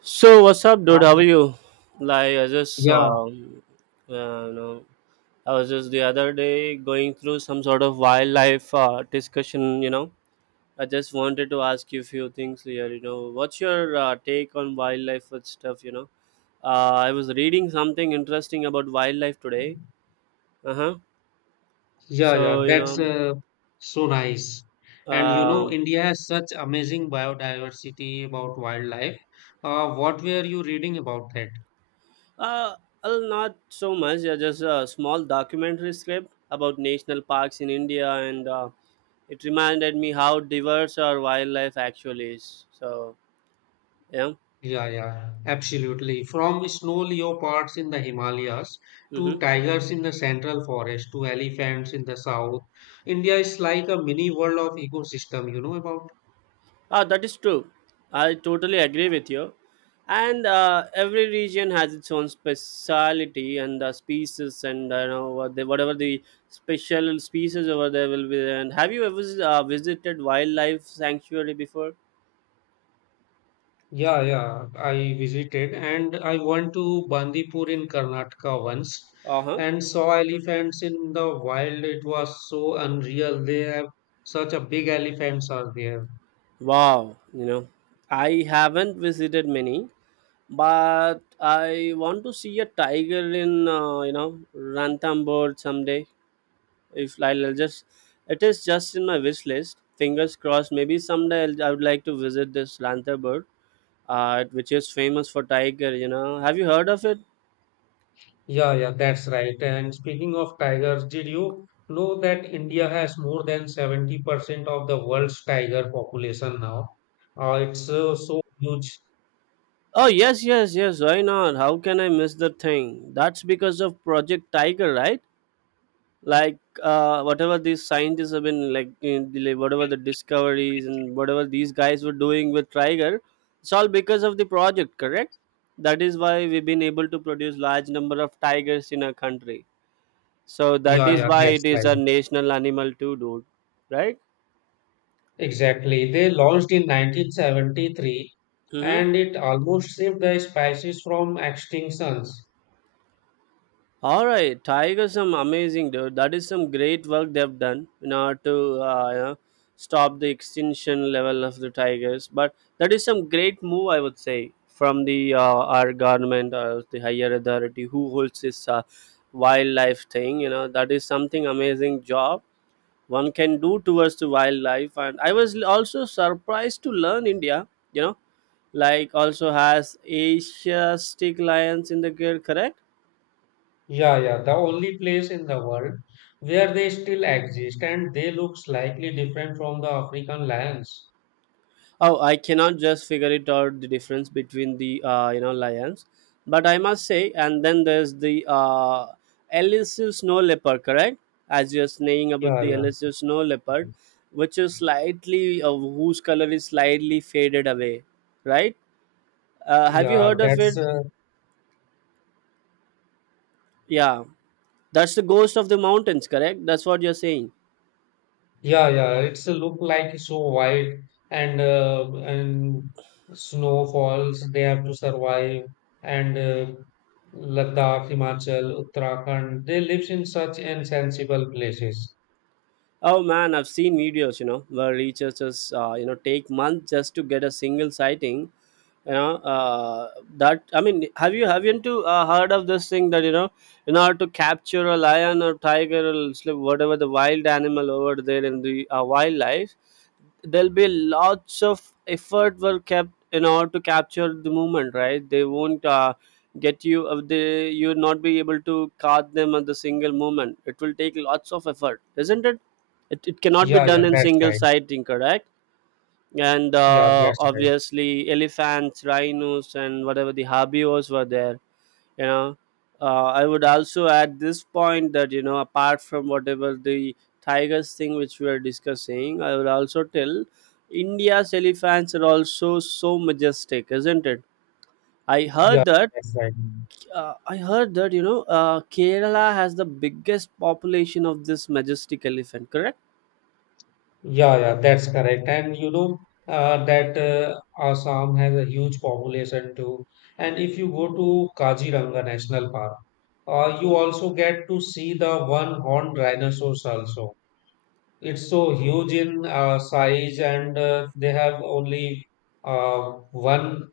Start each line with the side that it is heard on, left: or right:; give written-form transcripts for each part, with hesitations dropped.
right: So what's up, dude?
left: Ah,
right: How are you? Like I just
left: Yeah,
right: um, uh, you know, I was just the other day going through some sort of wildlife discussion. I just wanted to ask you a few things here. What's your take on wildlife and stuff? I was reading something interesting about wildlife today. Uh huh.
left: yeah, yeah.
right: So you
left: That's
right: know,
left: So nice. And you know,
right: um,
left: India has such amazing biodiversity about wildlife. What were you reading about that?
right: uh, well, not so much. Yeah, just a small documentary script about national parks in India and. It reminded me how diverse our wildlife actually is. So, yeah.
left: Yeah, yeah, absolutely. From snow leopards in the Himalayas to
right: Mm-hmm.
left: tigers in the central forest to elephants in the south, India is like a mini world of ecosystem, you know about?
right: Ah, that is true. I totally agree with you. And every region has its own speciality and species, and you know what whatever the special species over there will be there. And have you ever visited wildlife sanctuary before?
left: Yeah, yeah, I visited and I went to Bandipur in Karnataka once
right: Uh huh.
left: and saw elephants in the wild. It was so unreal. They have such a big elephants are there.
right: Wow, I haven't visited many, but I want to see a tiger in Ranthambore someday. If I'll just, it is just in my wish list. Fingers crossed. Maybe someday I would like to visit this Ranthambore, which is famous for tiger. Have you heard of it?
left: Yeah, yeah, that's right. And speaking of tigers, did you know that India has more than 70% of the world's tiger population now? It's so huge.
right: Oh yes, yes, yes. Why not? How can I miss the thing? That's because of Project Tiger, right? Like, whatever these scientists have been like whatever the discoveries and whatever these guys were doing with tiger, it's all because of the project, correct? That is why we've been able to produce large number of tigers in our country, so that
left: Yeah,
right: is
left: yeah,
right: why it
left: that's right.
right: is a national animal too, dude. Right.
left: Exactly. They launched in 1973,
right: Hmm.
left: and it almost saved the species from extinctions.
right: All right, tigers some amazing, dude. That is some great work they've done in order to stop the extinction level of the tigers. But that is some great move, I would say, from the our government or the higher authority who holds this wildlife thing. You know that is something amazing job one can do towards the wildlife. And I was also surprised to learn India. You know, like, also has Asiatic lions in the girl, correct?
left: Yeah, yeah, the only place in the world where they still exist, and they look slightly different from the African lions.
right: Oh, I cannot just figure it out the difference between the lions, but I must say, and then there's the elusive snow leopard, correct? As you're saying about
left: Yeah,
right: the
left: yeah,
right: elusive snow leopard, which is slightly whose color is slightly faded away, right? Have you
left: yeah,
right: heard of
left: that's
right: it?
left: uh,
right: Yeah, that's the ghost of the mountains, correct? That's what you're saying.
left: Yeah, yeah, it's a look like so white and snow falls. They have to survive and Ladakh, Himachal, Uttarakhand. They live in such insensible places.
right: Oh man, I've seen videos, where researchers, take months just to get a single sighting. You know, uh, that, I mean, haven't you heard of this thing that in order to capture a lion or tiger or whatever the wild animal over there in the wildlife, there'll be lots of effort were kept in order to capture the movement. Right, they won't get you. They You'll not be able to caught them at the single moment. It will take lots of effort, isn't it? It cannot be
left: Yeah,
right: done
left: yeah,
right: in
left: that's
right: single
left: right.
right: sighting, correct? And
left: Yeah, that's right.
right: obviously elephants rhinos and whatever the herbivores were there, you know. I would also add this point that you know apart from whatever the tigers thing which we are discussing, I would also tell India's elephants are also so majestic, isn't it? I
left: Yeah,
right: heard that.
left: that's right.
right: Kerala has the biggest population of this majestic elephant, correct?
left: Yeah, yeah, that's correct. And you know that Assam has a huge population too. And if you go to Kaziranga National Park, you also get to see the one-horned rhinoceros also. It's so huge in size, and they have only one.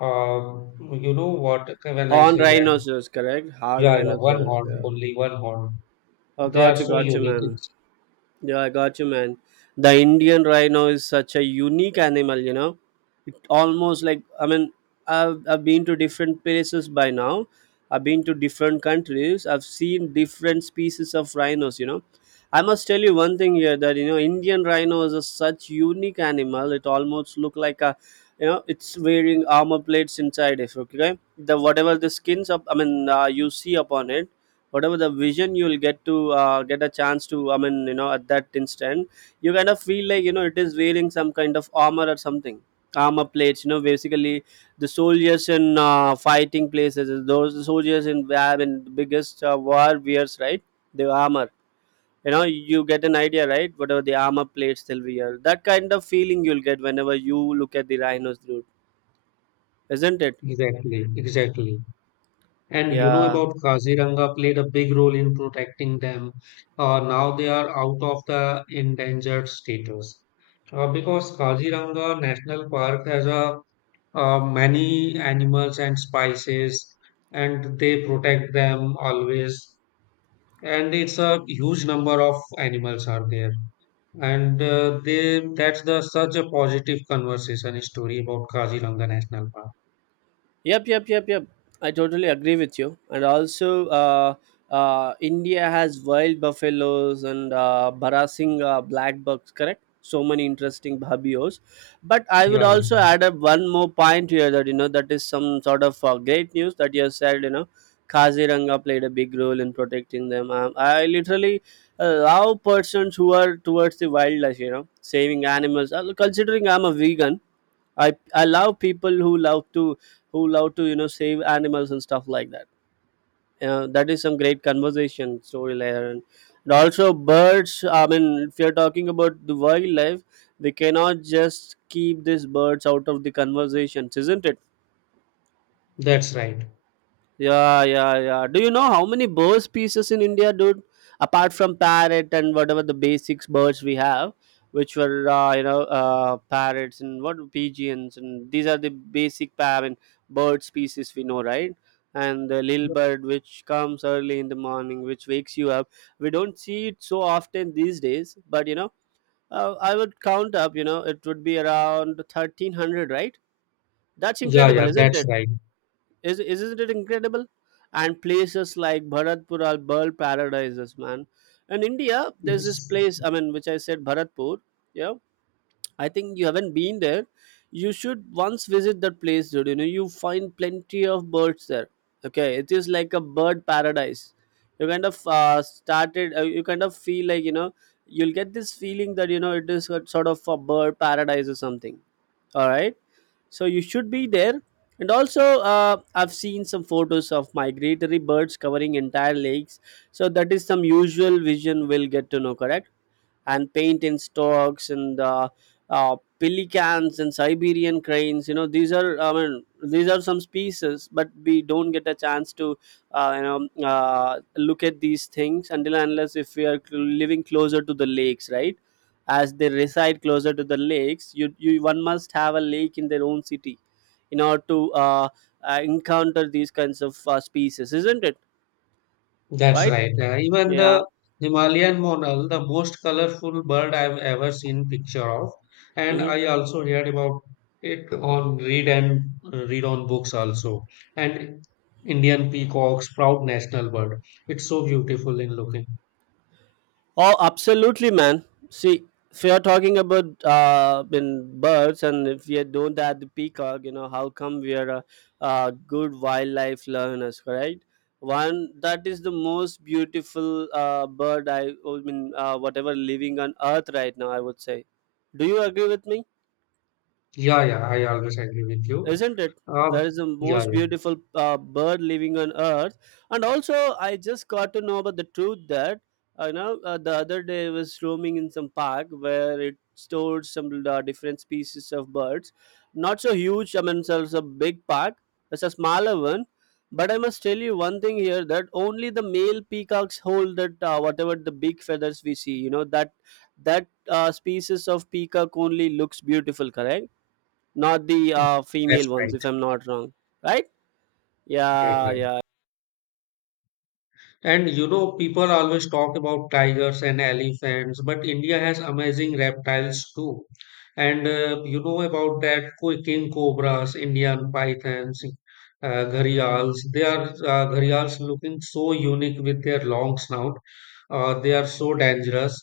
left: Uh, you know what? When I
right: Horn
left: say that,
right: rhinoceros, correct. Hard
left: yeah, yeah, one
right: rhinoceros.
left: horn,
right: Yeah.
left: only one horn.
right: Oh,
left: They are
right: got you,
left: so
right: got you,
left: unique.
right: man. Yeah, I got you, man. The Indian rhino is such a unique animal. It almost like, I mean, I've been to different places by now. I've been to different countries. I've seen different species of rhinos. I must tell you one thing here that Indian rhino is a such unique animal. It almost look like a you know it's wearing armor plates inside it. Okay, the whatever the skins up, I mean, you see upon it whatever the vision you'll get to get a chance to, I mean, at that instant you kind of feel like it is wearing some kind of armor or something, armor plates, basically. The soldiers in fighting places, those soldiers in war in the biggest war wears, right? The armor, you know, you get an idea, right? Whatever the armor plates they'll wear, that kind of feeling you'll get whenever you look at the rhinos, dude, isn't it?
left: Exactly, exactly. And you know
right: Yeah.
left: about Kaziranga played a big role in protecting them. Now they are out of the endangered status. Because Kaziranga National Park has a many animals and species, and they protect them always. And it's a huge number of animals are there, and they that's the such a positive conversation story about Kaziranga National Park.
right: Yep, yep, yep, yep. I totally agree with you. And also, India has wild buffaloes and barasingh black bucks, correct? So many interesting habios. But I would
left: Yeah,
right: also add up one more point here that is some sort of great news that you said, Kaziranga played a big role in protecting them. I literally love persons who are towards the wildlife, you know, saving animals. Considering I'm a vegan, I love people who love to save animals and stuff like that. That is some great conversation story layer, and also birds. I mean, if you're talking about the wildlife, we cannot just keep these birds out of the conversations, isn't it?
left: that's right.
right: Yeah, yeah, yeah. Do you know how many bird species in India, dude? Apart from parrot and whatever the basics birds we have, which were parrots and what pigeons and these are the basic I mean, bird species we know, right? And the little bird which comes early in the morning, which wakes you up. We don't see it so often these days, but I would count up. It would be around 1,300, right? That's
left: Yeah, yeah,
right: incredible, isn't
left: that's
right: it?
left: right.
right: Is isn't it incredible? And places like Bharatpur are bird paradises, man. In India, there's this
left: It's
right: place. I mean, which I said Bharatpur. Yeah, I think you haven't been there. You should once visit that place, dude. You find plenty of birds there. Okay, it is like a bird paradise. You kind of started. You kind of feel like you know. You'll get this feeling that it is a sort of a bird paradise or something. All right, so you should be there, and also I've seen some photos of migratory birds covering entire lakes, so that is some usual vision we'll get to know, correct? And paint in storks and pelicans and Siberian cranes. These are I mean these are some species, but we don't get a chance to look at these things until and unless if we are living closer to the lakes, right? As they reside closer to the lakes, you one must have a lake in their own city in order to encounter these kinds of species, isn't it?
left: That's
right: Right?
left: right. Even
right: Yeah.
left: the Himalayan monal, the most colorful bird I've ever seen picture of, and
right: Hmm.
left: I also heard about it on read and read on books also. And Indian peacocks, proud national bird. It's so beautiful in looking.
right: Oh, absolutely, man. See, if you're talking about in birds, and if we don't add the peacock, how come we are good wildlife learners, correct? One that is the most beautiful bird I mean, whatever living on earth right now, I would say. Do you agree with me?
left: Yeah, yeah, I always agree with you.
right: Isn't it?
left: Uh,
right: That is the
left: yeah,
right: most
left: yeah,
right: beautiful bird living on earth. And also, I just got to know about the truth that the other day I was roaming in some park where it stored some different species of birds. Not so huge, I mean, so it's a big park. It's a smaller one. But I must tell you one thing here that only the male peacocks hold that whatever the big feathers we see, you know that species of peacock only looks beautiful, correct? Not the female
left: that's
right: ones,
left: right,
right: if I'm not wrong. Right.
left: right,
right: Yeah,
left: right.
right: yeah.
left: And you know, people always talk about tigers and elephants, but India has amazing reptiles too. And you know about king cobras, Indian pythons, gharials. They are gharials looking so unique with their long snout. They are so dangerous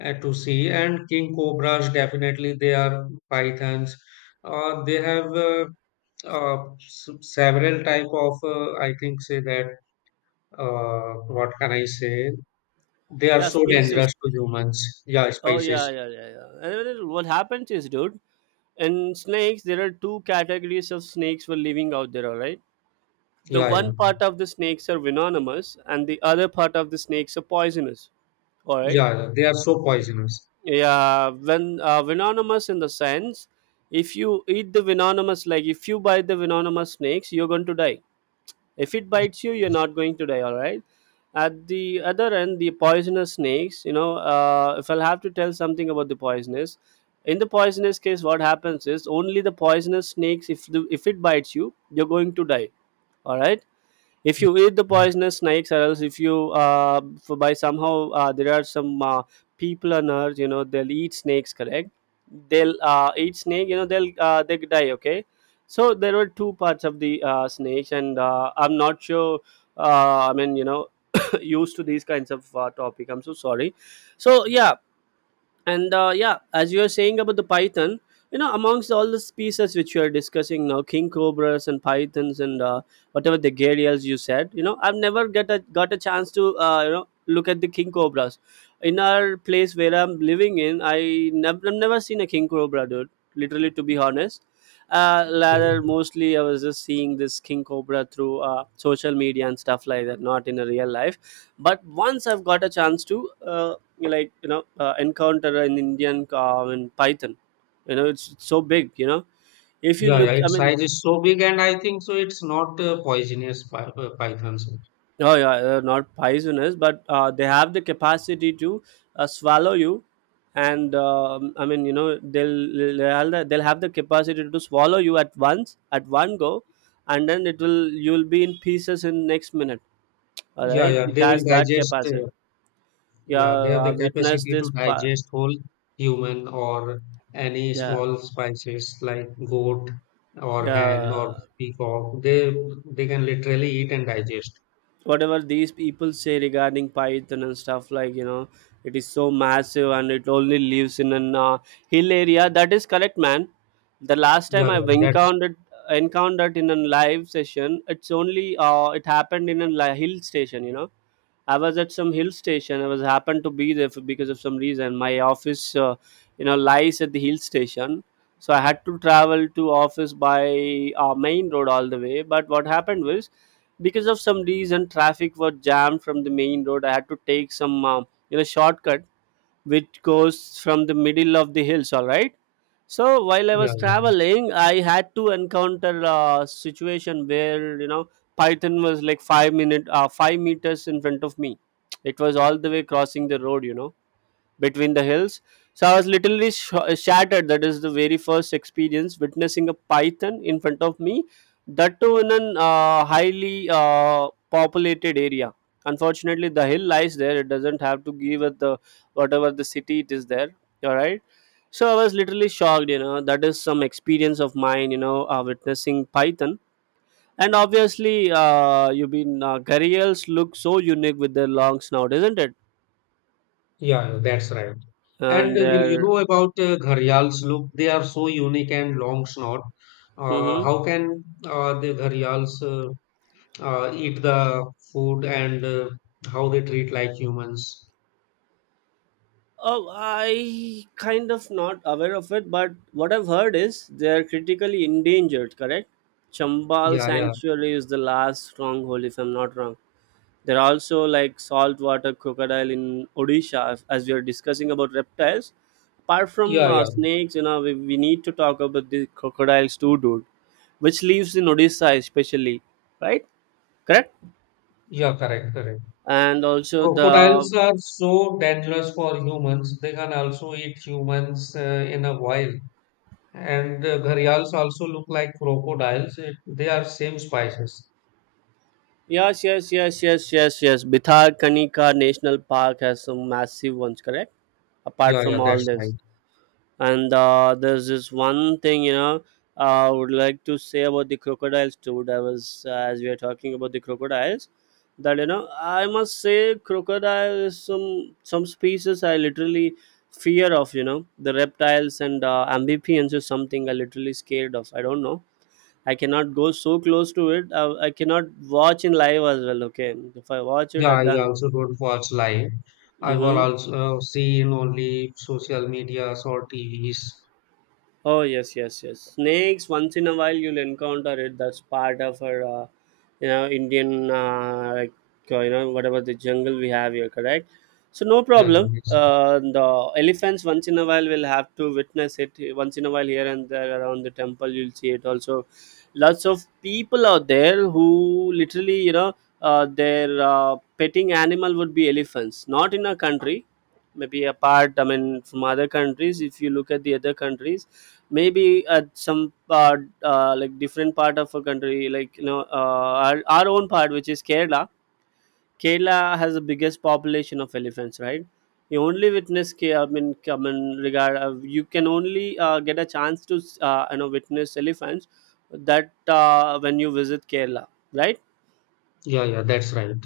left: to see. And king cobras, definitely, they are pythons. They have several type of, I think, say that what can I say? They are
right: Yeah,
left: so
right: species.
left: dangerous to humans. Yeah,
right: Oh, yeah,
left: spices.
right: yeah, yeah, yeah. And then what happens is, dude, in snakes there are two categories of snakes for living out there, all right? The
left: Yeah, yeah,
right: one part of the snakes are venomous, and the other part of the snakes are poisonous, all right?
left: yeah, yeah. They are so poisonous.
right: Yeah. When venomous, in the sense, if you eat the venomous, like if you buy the venomous snakes, you're going to die. If it
left: Yeah,
right: bites you, you're not going to die, all right? At the other end, the poisonous snakes, you know, if I'll have to tell something about the poisonous, in the poisonous case, what happens is only the poisonous snakes, if it bites you, you're going to die, all right. If
left: yeah.
right: you eat the poisonous snakes, or else if you, for, by somehow, there are some, people on earth, you know, they'll eat snakes, correct? They'll eat snake, you know, they'll, they die, okay? So there were two parts of the snakes, and I'm not sure. I mean, you know, used to these kinds of topic, I'm so sorry. So yeah. And yeah, as you were saying about the python, you know, amongst all the species which you are discussing now, king cobras and pythons and, whatever the gharials you said, you know, I've never get a got a chance to, you know, look at the king cobras. In our place where I'm living in, I've never seen a king cobra, dude. Literally, to be honest,
left: Okay.
right: rather, mostly I was just seeing this king cobra through social media and stuff like that, not in a real life. But once I've got a chance to. You, like, you know, encounter an Indian cow and python. You know, it's so big. You know, if you
left: Yeah, yeah.
right: look, I
left: Its
right: mean,
left: size is so big, and I think so. It's not pythons.
right: oh yeah, not poisonous, but they have the capacity to swallow you, and I mean, you know, they'll they'll have the capacity to swallow you at once, at one go, and then it will you'll be in pieces in next minute. All
left: Yeah,
right: right,
left: yeah.
right: it
left: They will
right: has that
left: digest.
right: capacity. Yeah,
left: Yeah, they have
right: I
left: the
right: witnessed
left: capacity to
right: this.
left: digest whole human or any
right: Yeah,
left: small spices like goat or hen or
right: yeah.
left: peacock. They can literally eat and digest.
right: Whatever these people say regarding python and stuff, like, you know, it is so massive, and it only lives in an hill area. That is correct, man. The last
left: Yeah,
right: time I
left: yeah. That's
right: encountered in a live session, it's only, it happened in a hill station, you know. I was at some hill station. I was happened to be there for, because of some reason. My office, you know, lies at the hill station, so I had to travel to office by main road all the way. But what happened was, because of some reason, traffic was jammed from the main road. I had to take some, you know, shortcut which goes from the middle of the hills, all right? So while I
left: Yeah,
right: was
left: yeah,
right: traveling, I had to encounter a situation where, you know, python was like 5 meters in front of me. It was all the way crossing the road, you know, between the hills. So I was literally shattered. That is the very first experience witnessing a python in front of me, that too in an highly populated area. Unfortunately, the hill lies there, it doesn't have to give it the, whatever the city it is there. All right. So I was literally shocked. You know, that is some experience of mine. You know, witnessing python. And obviously, you've been gharials look so unique with their long snout, isn't it?
left: yeah, yeah, that's right. And
right: And
left: will you
right: their.
left: know about gharials? Look, they are so unique and long snout. Uh,
right: Mm-hmm.
left: how can uh, the gharials eat the food and how they treat like humans?
right: Oh, I kind of not aware of it, but what I've heard is they're critically endangered, correct? Chambal
left: Yeah, yeah,
right: Sanctuary is the last stronghold, if I'm not wrong. There are also like saltwater crocodile in Odisha, as we are discussing about reptiles. Apart from
left: yeah, yeah,
right: snakes, you know, we need to talk about the crocodiles too, dude, which lives in Odisha especially, right? Correct?
left: yeah, correct, correct.
right: And also the.
left: Crocodiles are so dangerous for humans. They can also eat humans in a while. And gharials also look like crocodiles. They are same species.
right: Yes, yes, yes, yes, yes, yes. Bithar Kanika National Park has some massive ones, correct? Apart
left: Yeah, yeah,
right: from all
left: that's right.
right: this, and there's this one thing, you know, I would like to say about the crocodiles too. That was, as we are talking about the crocodiles, that, you know, I must say, crocodile is some species I literally fear of. You know, the reptiles and amphibians is something I literally scared of. I don't know, I cannot go so close to it. I cannot watch in live as well. Okay, if I watch it,
left: Yeah, I
right: I'm
left: also don't watch live. I will
right: done.
left: also see in only social medias or T V's.
right: Oh yes, yes, yes. Snakes. Once in a while, you'll encounter it. That's part of our, you know, Indian, like, you know, whatever the jungle we have here. Correct. So no
left: Yeah, yeah,
right: problem.
left: that's,
right: The elephants. Once in a while, will have to witness it. Once in a while, here and there around the temple, you'll see it. Also, lots of people out there who literally, you know, their petting animal would be elephants. Not in our country, maybe apart, I mean, from other countries. If you look at the other countries, maybe at some part, like, different part of a country, like, you know, our own part, which is Kerala. Kerala has the biggest population of elephants, right? You only witness I mean, regard you can only get a chance to, you know, witness elephants, that, when you visit Kerala, right?
left: yeah, yeah, that's right.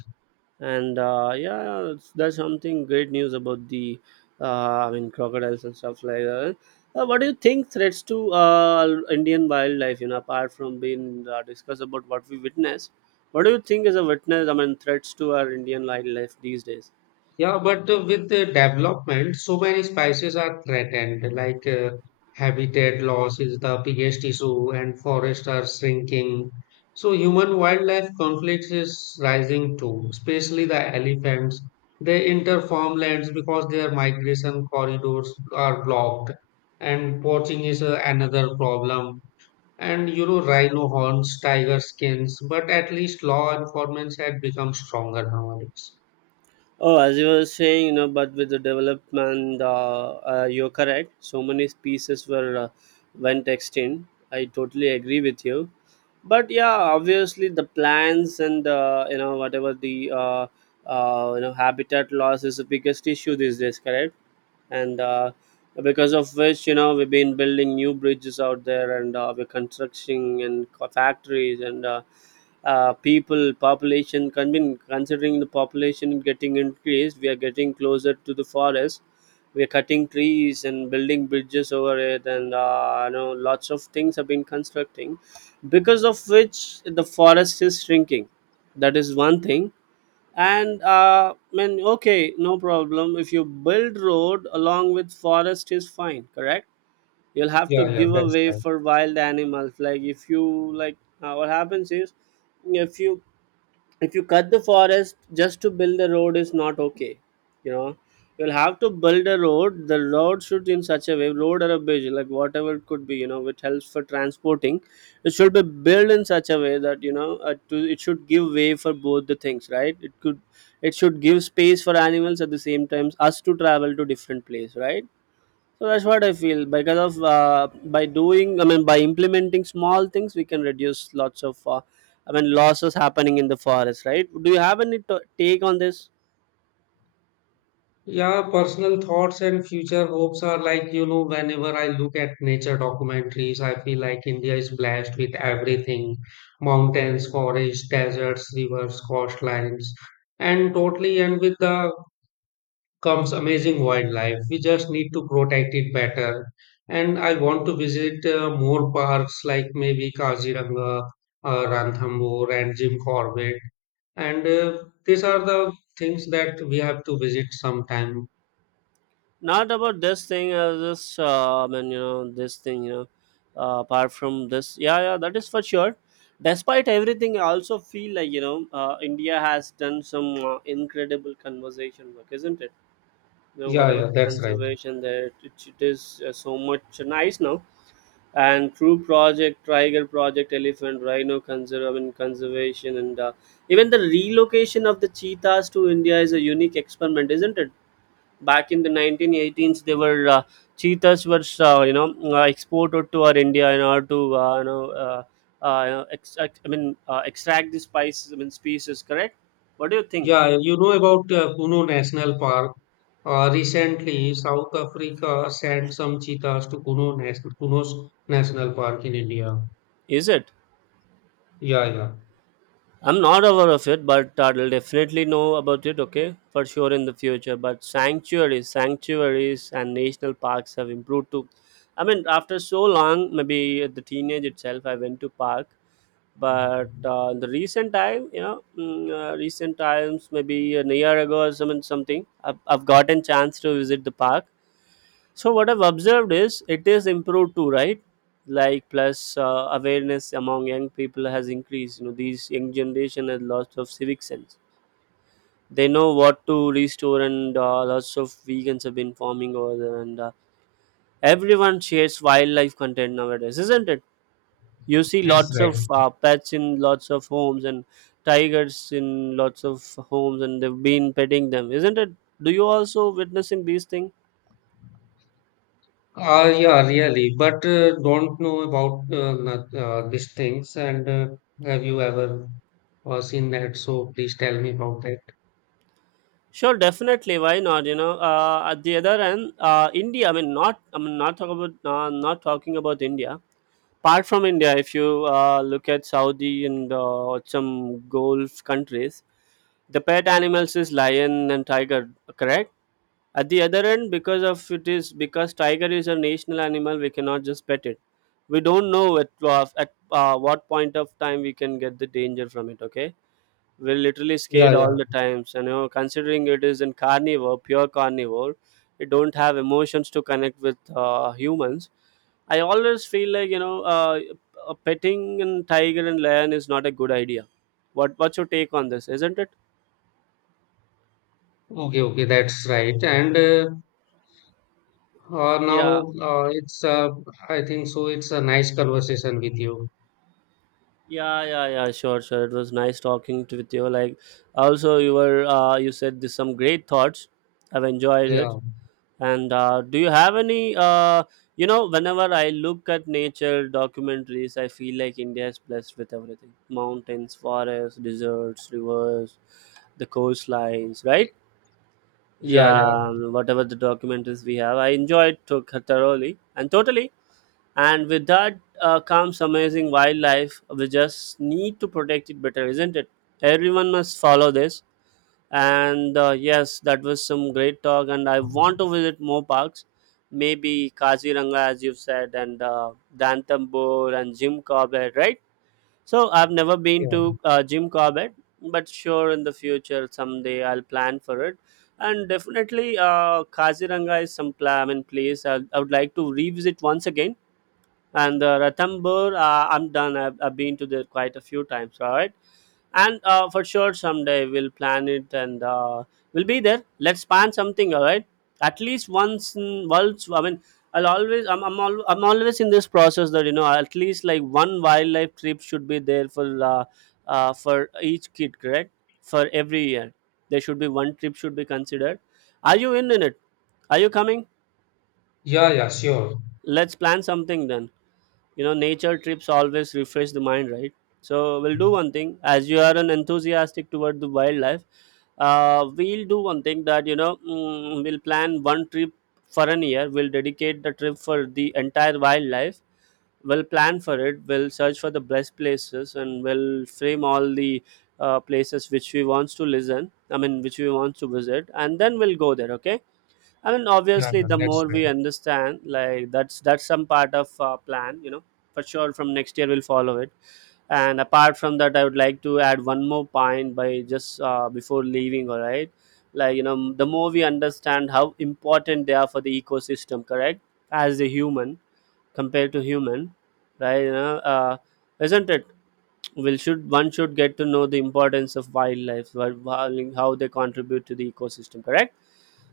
right: And yeah, that's something great news about the I mean, crocodiles and stuff like that. What do you think threats to Indian wildlife, you know, apart from being discussed about what we witness? What do you think is a witness, I mean, threats to our Indian wildlife these days?
left: Yeah, but with the development, so many species are threatened, like habitat loss is the biggest issue, and forests are shrinking. So human-wildlife conflicts is rising too, especially the elephants. They enter farmlands because their migration corridors are blocked, and poaching is another problem. And you know, rhino horns, tiger skins, but at least law enforcement had become stronger nowadays.
right: Oh, as you were saying, you know, but with the development, you're correct. So many pieces were, went extinct. I totally agree with you. But yeah, obviously the plants and you know, whatever the you know, habitat loss is the biggest issue these days. Correct. And because of which, you know, we've been building new bridges out there, and we're constructing and factories, and people, population, been considering the population getting increased, we are getting closer to the forest. We're cutting trees and building bridges over it, and you know, lots of things have been constructing, because of which the forest is shrinking. That is one thing. And I mean, okay, no problem, if you build road along with forest is fine, correct? You'll have to
left: Yeah, yeah,
right: give
left: that's
right: away
left: right.
right: for wild animals, like, if you, like, what happens is, if you, cut the forest just to build a road is not okay, you know. You'll have to build a road, the road should, in such a way, road or a bridge, like, whatever it could be, you know, which helps for transporting. It should be built in such a way that, you know, it should give way for both the things, right? It could, it should give space for animals, at the same time us to travel to different place, right? So that's what I feel, because of, by doing, I mean, by implementing small things, we can reduce lots of, I mean, losses happening in the forest, right? Do you have any take on this?
left: Yeah, personal thoughts and future hopes are like, you know, whenever I look at nature documentaries, I feel like India is blessed with everything mountains, forests, deserts, rivers, coastlines, and totally, and with the comes amazing wildlife. We just need to protect it better. And I want to visit more parks like maybe Kaziranga, Ranthambore, and Jim Corbett. And these are the things that we have to visit sometime.
right: Not about this thing, this, I mean, you know, this thing, you know, apart from this, yeah, yeah, that is for sure. Despite everything, I also feel like, you know, India has done some incredible conservation work, isn't it? You know,
left: Yeah,
right: whatever
left: yeah,
right: the
left: that's right.
right: conservation there, it is so much nice now, and crew Project Tiger, Project Elephant, Rhino I mean, conservation, and even the relocation of the cheetahs to India is a unique experiment, isn't it? Back in the 1918s, they were, cheetahs were, you know, exported to our India, in order to, you know, you know, I mean, extract the spices, I mean, species, correct? What do you think?
left: Yeah, you know about Kuno National Park. Recently, South Africa sent some cheetahs to Kuno's National Park in India.
right: Is it?
left: Yeah, yeah,
right: I'm not aware of it, but I'll definitely know about it, okay, for sure in the future. But sanctuaries, and national parks have improved too. I mean, after so long, maybe at the teenage itself, I went to park, but in the recent time, you know, recent times, maybe a year ago or something, I've gotten chance to visit the park, so what I've observed is it is improved too, right? Like plus, awareness among young people has increased. You know, these young generation has lots of civic sense. They know what to restore, and lots of vegans have been farming over there, and everyone shares wildlife content nowadays, isn't it? You see
left: that's
right: lots
left: right.
right: of pets in lots of homes and tigers in lots of homes, and they've been petting them, isn't it? Do you also witnessing these things?
left: Yeah, really. But don't know about these things. And have you ever seen that? So please tell me about that.
right: Sure, definitely. Why not? You know, at the other end, India. I mean, not. I mean, not talk about. Not talking about India. Apart from India, if you look at Saudi and some Gulf countries, the pet animals is lion and tiger. Correct. At the other end, because of it is because tiger is a national animal, we cannot just pet it. We don't know at what point of time we can get the danger from it. Okay, we're literally
left: Yeah,
right: scared all
left: yeah.
right: the times, and considering it is in carnivore, pure carnivore, it don't have emotions to connect with humans. I always feel like petting and tiger and lion is not a good idea. What's your take on this, isn't it?
left: Okay, okay, that's right. And
right: yeah
left: now it's I think so. It's a nice conversation with you.
right: yeah yeah yeah sure, sure, it was nice talking to, with you, like also you were you said this, some great thoughts, I've enjoyed it.
left: Yeah,
right: And do you have any, whenever I look at nature documentaries, I feel like India is blessed with everything: mountains, forests, deserts, rivers, the coastlines, right?
left: yeah, yeah,
right: Yeah, whatever the documentaries we have, I enjoyed took thoroughly and totally. And with that comes amazing wildlife. We just need to protect it better, isn't it? Everyone must follow this, and yes, that was some great talk, and I want to visit more parks, maybe Kaziranga, as you've said, and Dantambur and Jim Corbett, right? So I've never been
left: yeah,
right: to Jim Corbett, but sure, in the future, someday I'll plan for it. And definitely, Kaziranga is some plan, I place I would like to revisit once again. And the Ranthambore, I'm done. I've been to there quite a few times, all right. And for sure, someday we'll plan it, and we'll be there. Let's plan something, all right? At least once, in, once. I mean, I'll always. I'm always in this process that you know, at least like one wildlife trip should be there for each kid, correct? For every year, there should be one trip should be considered. Are you in it? Are you coming?
left: yeah, yeah. Sure.
right: Let's plan something, then. You know, nature trips always refresh the mind, right? So we'll
left: Yeah,
right: do one thing, as you are an enthusiastic toward the wildlife. Uh, we'll do one thing that you know, we'll plan one trip. For an year, we'll dedicate the trip for the entire wildlife. We'll plan for it, we'll search for the best places, and we'll frame all the places which we wants to listen, I mean which we want to visit, and then we'll go there, okay. I mean,
left: yeah,
right: obviously, the
left: that's
right: more
left: right.
right: we understand, like that's some part of our plan, you know, for sure. From next year, we'll follow it. And apart from that, I would like to add one more point by just before leaving. All right, like you know, the more we understand how important they are for the ecosystem, correct? As a human, compared to human, right? Isn't it? Will should one should get to know the importance of wildlife, how they contribute to the ecosystem, correct?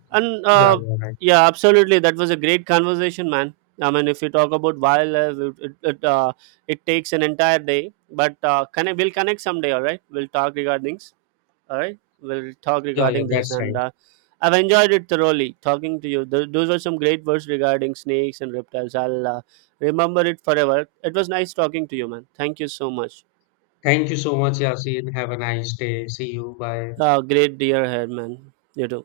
right: And
left: Yeah, yeah, right.
right: yeah, absolutely. That was a great conversation, man. I mean, if you talk about wildlife, it takes an entire day. But connect, we'll connect someday. All right, we'll talk regarding things. All right, we'll talk
left: Yeah, yeah,
right: regarding this,
left: that's right.
right: and I've enjoyed it thoroughly talking to you. Those were some great words regarding snakes and reptiles. I'll remember it forever. It was nice talking to you, man. Thank you so much.
left: Thank you so much, Yasin. Have a nice day. See you. Bye.
right: Great dear head, man. You too.